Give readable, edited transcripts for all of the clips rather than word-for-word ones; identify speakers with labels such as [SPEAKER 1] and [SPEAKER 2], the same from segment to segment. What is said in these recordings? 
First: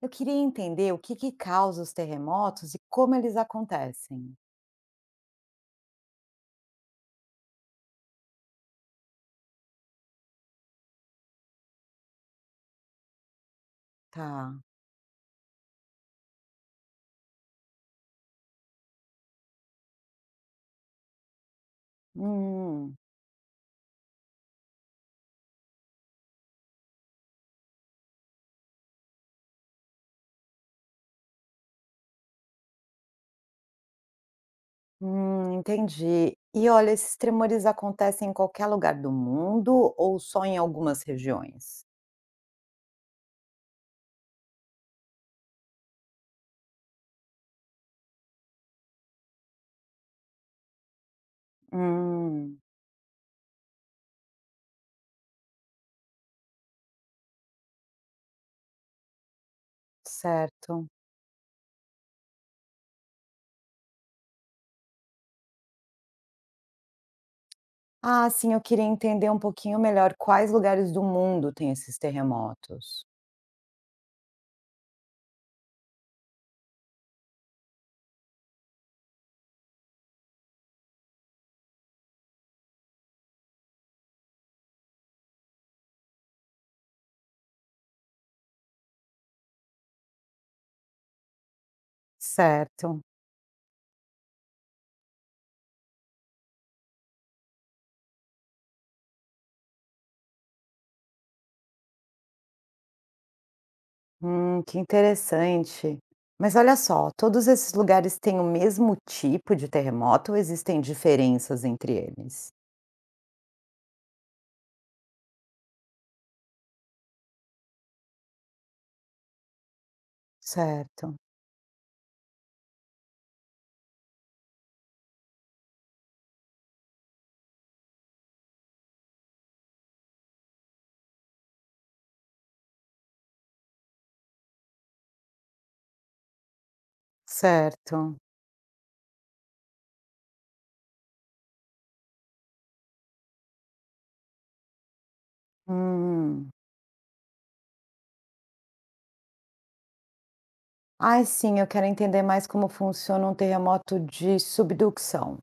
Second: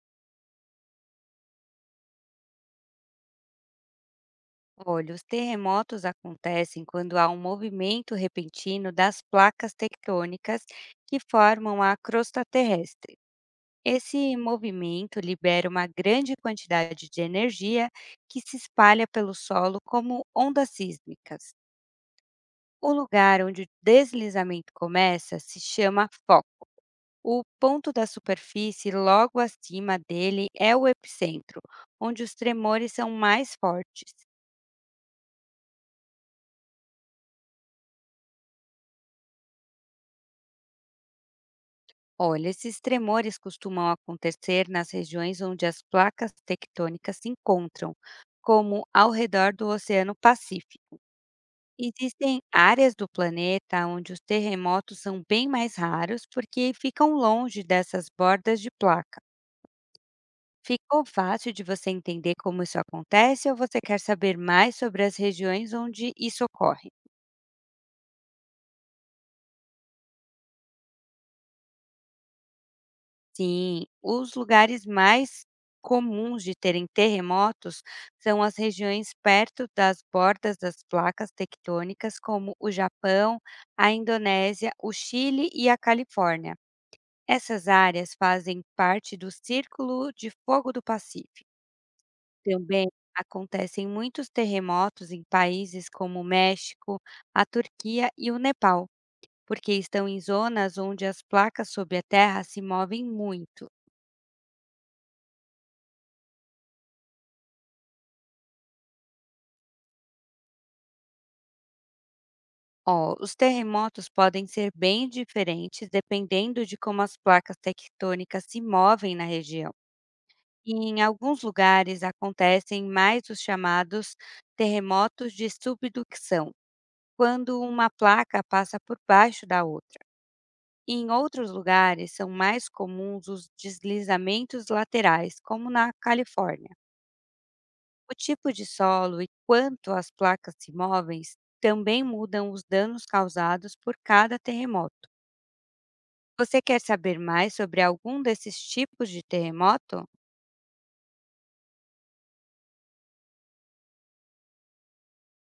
[SPEAKER 1] Eu queria entender o que que causa os terremotos e como eles acontecem.
[SPEAKER 2] Olha, os terremotos acontecem quando há um movimento repentino das placas tectônicas que formam a crosta terrestre. Esse
[SPEAKER 1] Tá.
[SPEAKER 2] movimento libera uma grande quantidade de energia que se espalha pelo solo como ondas sísmicas. O
[SPEAKER 1] Hum,
[SPEAKER 2] lugar onde o deslizamento começa se chama foco. O ponto da superfície logo acima dele é o epicentro, onde os tremores são mais fortes.
[SPEAKER 1] entendi. E olha, esses tremores acontecem em qualquer lugar do mundo ou só em algumas regiões?
[SPEAKER 2] Olha, esses tremores costumam acontecer nas regiões onde as placas tectônicas se encontram, como ao redor do Oceano Pacífico. Existem
[SPEAKER 1] Hum,
[SPEAKER 2] áreas do planeta onde os terremotos são bem mais raros porque ficam longe dessas bordas de placa.
[SPEAKER 1] certo.
[SPEAKER 2] Ficou fácil de você entender como isso acontece ou você quer saber mais sobre as regiões onde isso ocorre?
[SPEAKER 1] Ah, sim, eu queria entender um pouquinho melhor quais lugares do mundo têm esses terremotos.
[SPEAKER 2] Sim, os lugares mais comuns de terem terremotos são as regiões perto das bordas das placas tectônicas, como o Japão, a Indonésia, o Chile e a Califórnia. Essas áreas fazem parte do Círculo de Fogo do Pacífico. Também
[SPEAKER 1] Certo.
[SPEAKER 2] acontecem muitos terremotos em países como o México, a Turquia e o Nepal, porque estão em zonas onde as placas sob a terra se movem muito.
[SPEAKER 1] Que interessante. Mas olha só, todos esses lugares têm o mesmo tipo de terremoto ou existem diferenças entre eles?
[SPEAKER 2] Ó, os terremotos podem ser bem diferentes dependendo de como as placas tectônicas se movem na região. E em
[SPEAKER 1] Certo,
[SPEAKER 2] alguns lugares acontecem mais os chamados terremotos de subducção, quando uma placa passa por baixo da outra. E em outros lugares são mais comuns os deslizamentos laterais, como na Califórnia. O
[SPEAKER 1] certo.
[SPEAKER 2] tipo de solo e quanto as placas se movem também mudam os danos causados por cada terremoto.
[SPEAKER 1] Hum.
[SPEAKER 2] Você quer saber mais sobre algum desses tipos de terremoto?
[SPEAKER 1] Ai, sim, eu quero entender mais como funciona um terremoto de subducção.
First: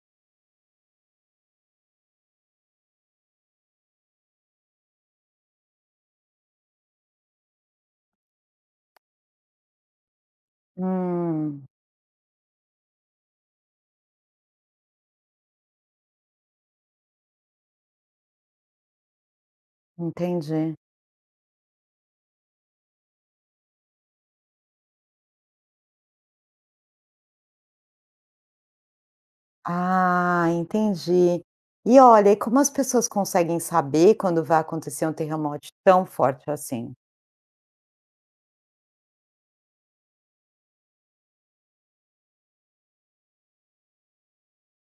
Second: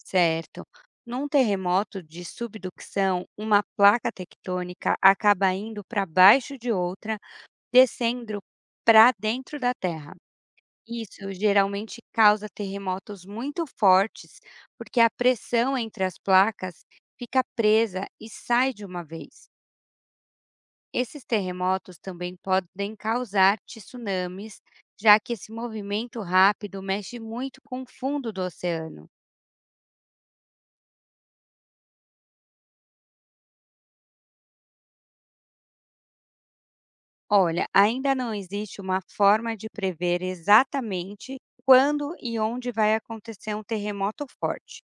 [SPEAKER 2] Certo. Num terremoto de subducção, uma placa tectônica acaba indo para baixo de outra, descendo para dentro da Terra. Isso
[SPEAKER 1] Hum,
[SPEAKER 2] geralmente causa terremotos muito fortes, porque a pressão entre as placas fica presa e sai de uma vez.
[SPEAKER 1] entendi.
[SPEAKER 2] Esses terremotos também podem causar tsunamis, já que esse movimento rápido mexe muito com o fundo do oceano.
[SPEAKER 1] Ah, entendi. E olha, e como as pessoas conseguem saber quando vai acontecer um terremoto tão forte assim?
[SPEAKER 2] Olha, ainda não existe uma forma de prever exatamente quando e onde vai acontecer um terremoto forte.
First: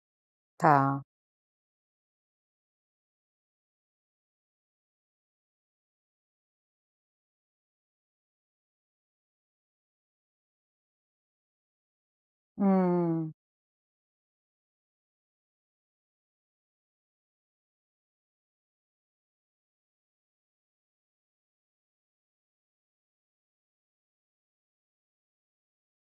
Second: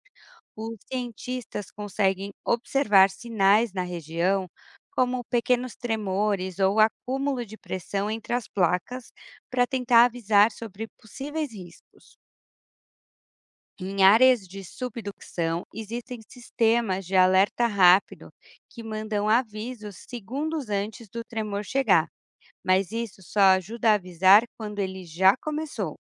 [SPEAKER 2] Os
[SPEAKER 1] Tá.
[SPEAKER 2] cientistas conseguem observar sinais na região, como pequenos tremores ou acúmulo de pressão entre as placas, para tentar avisar sobre possíveis riscos.
[SPEAKER 1] Hum.
[SPEAKER 2] Em áreas de subdução, existem sistemas de alerta rápido que mandam avisos segundos antes do tremor chegar, mas isso só ajuda a avisar quando ele já começou.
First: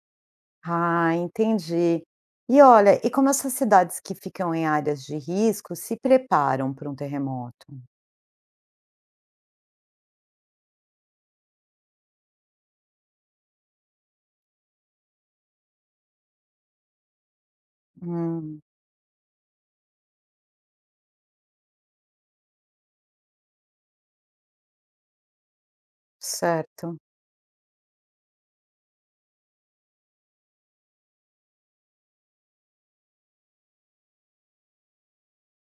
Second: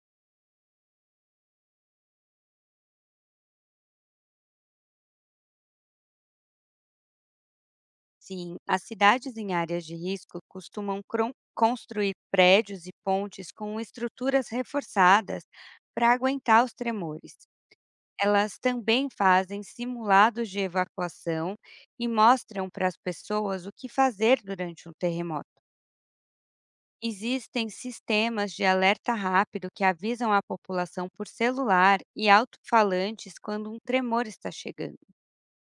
[SPEAKER 1] Ah, entendi. E olha, e como essas cidades que ficam em áreas de risco se preparam para um terremoto?
[SPEAKER 2] Sim, as cidades em áreas de risco costumam construir prédios e pontes com estruturas reforçadas para aguentar os tremores. Elas
[SPEAKER 1] Hum,
[SPEAKER 2] também fazem simulados de evacuação e mostram para as pessoas o que fazer durante um terremoto.
[SPEAKER 1] certo.
[SPEAKER 2] Existem sistemas de alerta rápido que avisam a população por celular e alto-falantes quando um tremor está chegando.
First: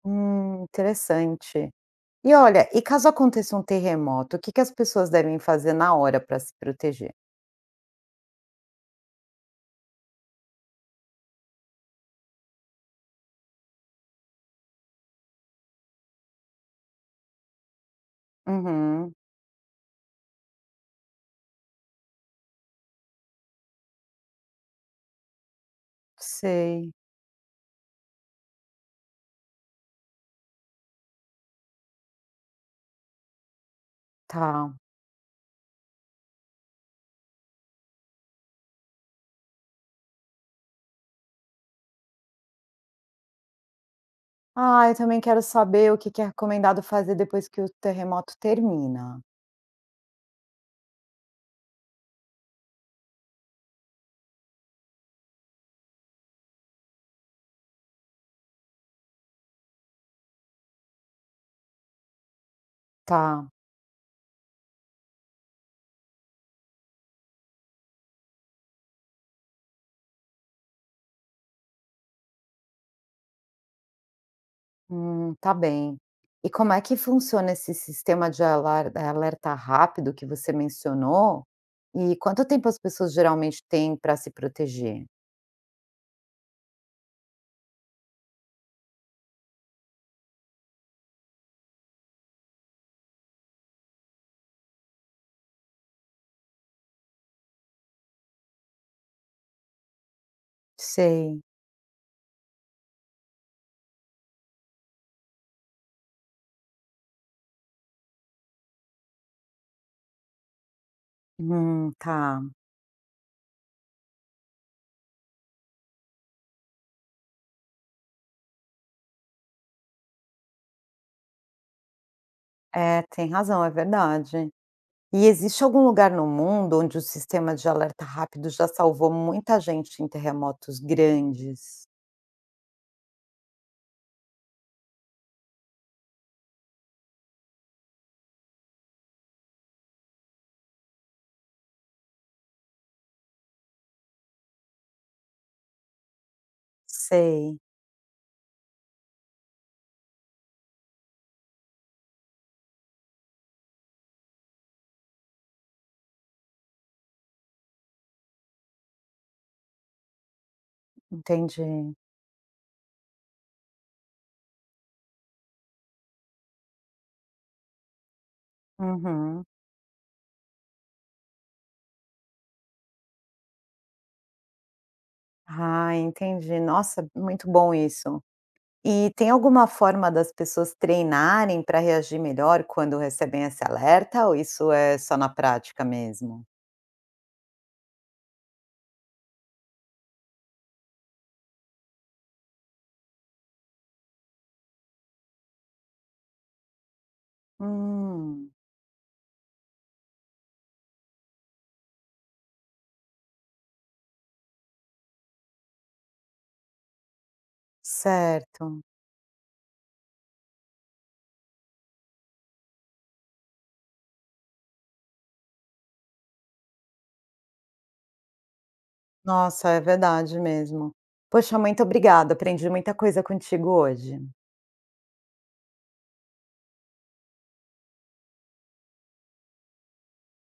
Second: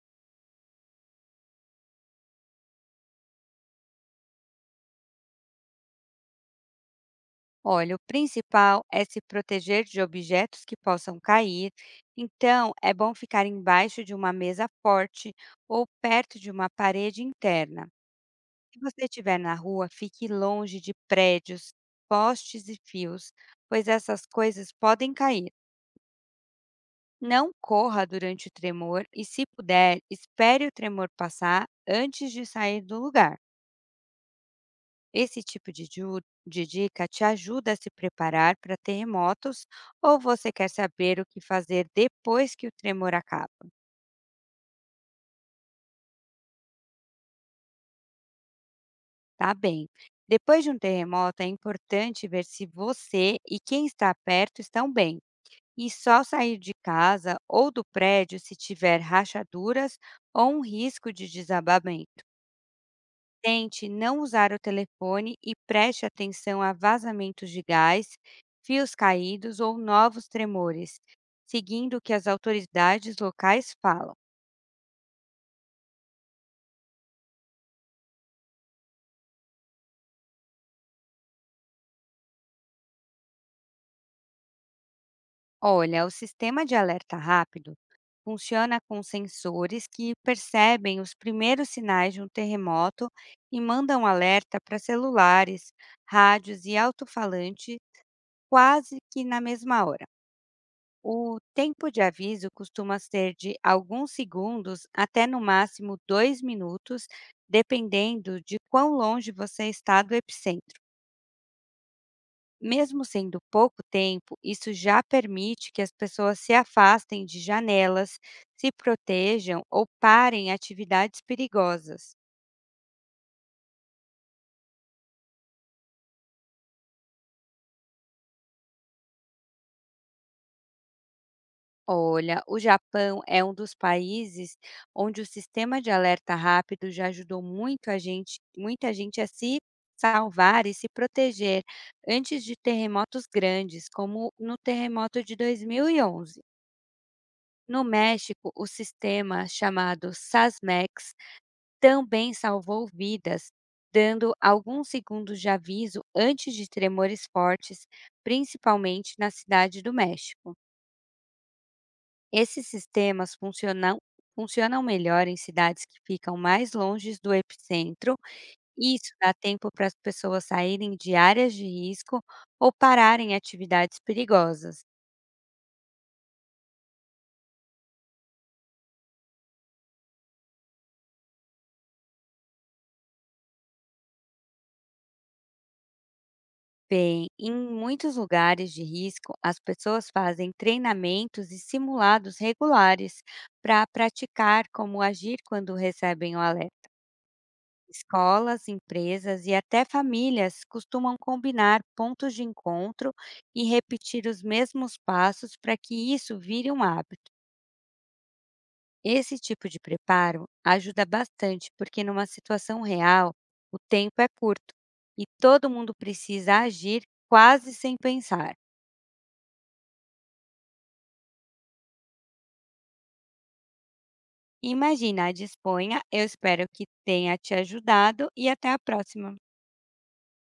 [SPEAKER 1] Interessante. E olha, e caso aconteça um terremoto, o que que as pessoas devem fazer na hora para se proteger?
[SPEAKER 2] Olha, o principal é se proteger de objetos que possam cair, então é bom ficar embaixo de uma mesa forte ou perto de uma parede interna. Se você
[SPEAKER 1] Uhum,
[SPEAKER 2] estiver na rua, fique longe de prédios, postes e fios, pois essas coisas podem cair.
[SPEAKER 1] sei.
[SPEAKER 2] Não corra durante o tremor e, se puder, espere o tremor passar antes de sair do lugar.
[SPEAKER 1] Tá.
[SPEAKER 2] Esse tipo de, ju- de dica te ajuda a se preparar para terremotos ou você quer saber o que fazer depois que o tremor acaba?
[SPEAKER 1] Ah, eu também quero saber o que que é recomendado fazer depois que o terremoto termina.
[SPEAKER 2] Tá bem. Depois de um terremoto, é importante ver se você e quem está perto estão bem. E só sair de casa ou do prédio se tiver rachaduras ou um risco de desabamento.
[SPEAKER 1] Tá.
[SPEAKER 2] Tente não usar o telefone e preste atenção a vazamentos de gás, fios caídos ou novos tremores, seguindo o que as autoridades locais falam.
[SPEAKER 1] Tá bem. E como é que funciona esse sistema de alerta rápido que você mencionou? E quanto tempo as pessoas geralmente têm para se proteger?
[SPEAKER 2] Olha, o sistema de alerta rápido funciona com sensores que percebem os primeiros sinais de um terremoto e mandam alerta para celulares, rádios e alto-falante quase que na mesma hora. O
[SPEAKER 1] Sei.
[SPEAKER 2] tempo de aviso costuma ser de alguns segundos até no máximo dois minutos, dependendo de quão longe você está do epicentro.
[SPEAKER 1] Tá.
[SPEAKER 2] Mesmo sendo pouco tempo, isso já permite que as pessoas se afastem de janelas, se protejam ou parem atividades perigosas.
[SPEAKER 1] É, tem razão, é verdade. E existe algum lugar no mundo onde o sistema de alerta rápido já salvou muita gente em terremotos grandes?
[SPEAKER 2] Olha, o Japão é um dos países onde o sistema de alerta rápido já ajudou muita gente a se salvar e se proteger antes de terremotos grandes, como no terremoto de 2011.
[SPEAKER 1] Sei,
[SPEAKER 2] No México, o sistema chamado SASMEX também salvou vidas, dando alguns segundos de aviso antes de tremores fortes, principalmente na cidade do México.
[SPEAKER 1] entendi.
[SPEAKER 2] Esses sistemas funcionam melhor em cidades que ficam mais longe do epicentro, e isso dá
[SPEAKER 1] Uhum.
[SPEAKER 2] tempo para as pessoas saírem de áreas de risco ou pararem atividades perigosas.
[SPEAKER 1] Ah, entendi. Nossa, muito bom isso. E tem alguma forma das pessoas treinarem para reagir melhor quando recebem esse alerta, ou isso é só na prática mesmo?
[SPEAKER 2] Bem, em muitos lugares de risco, as pessoas fazem treinamentos e simulados regulares para praticar como agir quando recebem o alerta.
[SPEAKER 1] Hum,
[SPEAKER 2] Escolas, empresas e até famílias costumam combinar pontos de encontro e repetir os mesmos passos para que isso vire um hábito.
[SPEAKER 1] certo.
[SPEAKER 2] Esse tipo de preparo ajuda bastante, porque numa situação real, o tempo é curto e todo mundo precisa agir quase sem pensar.
[SPEAKER 1] Nossa, é verdade mesmo. Poxa, muito obrigada, aprendi muita coisa contigo hoje.
[SPEAKER 2] Imagina, disponha, eu espero que tenha te ajudado e até a próxima.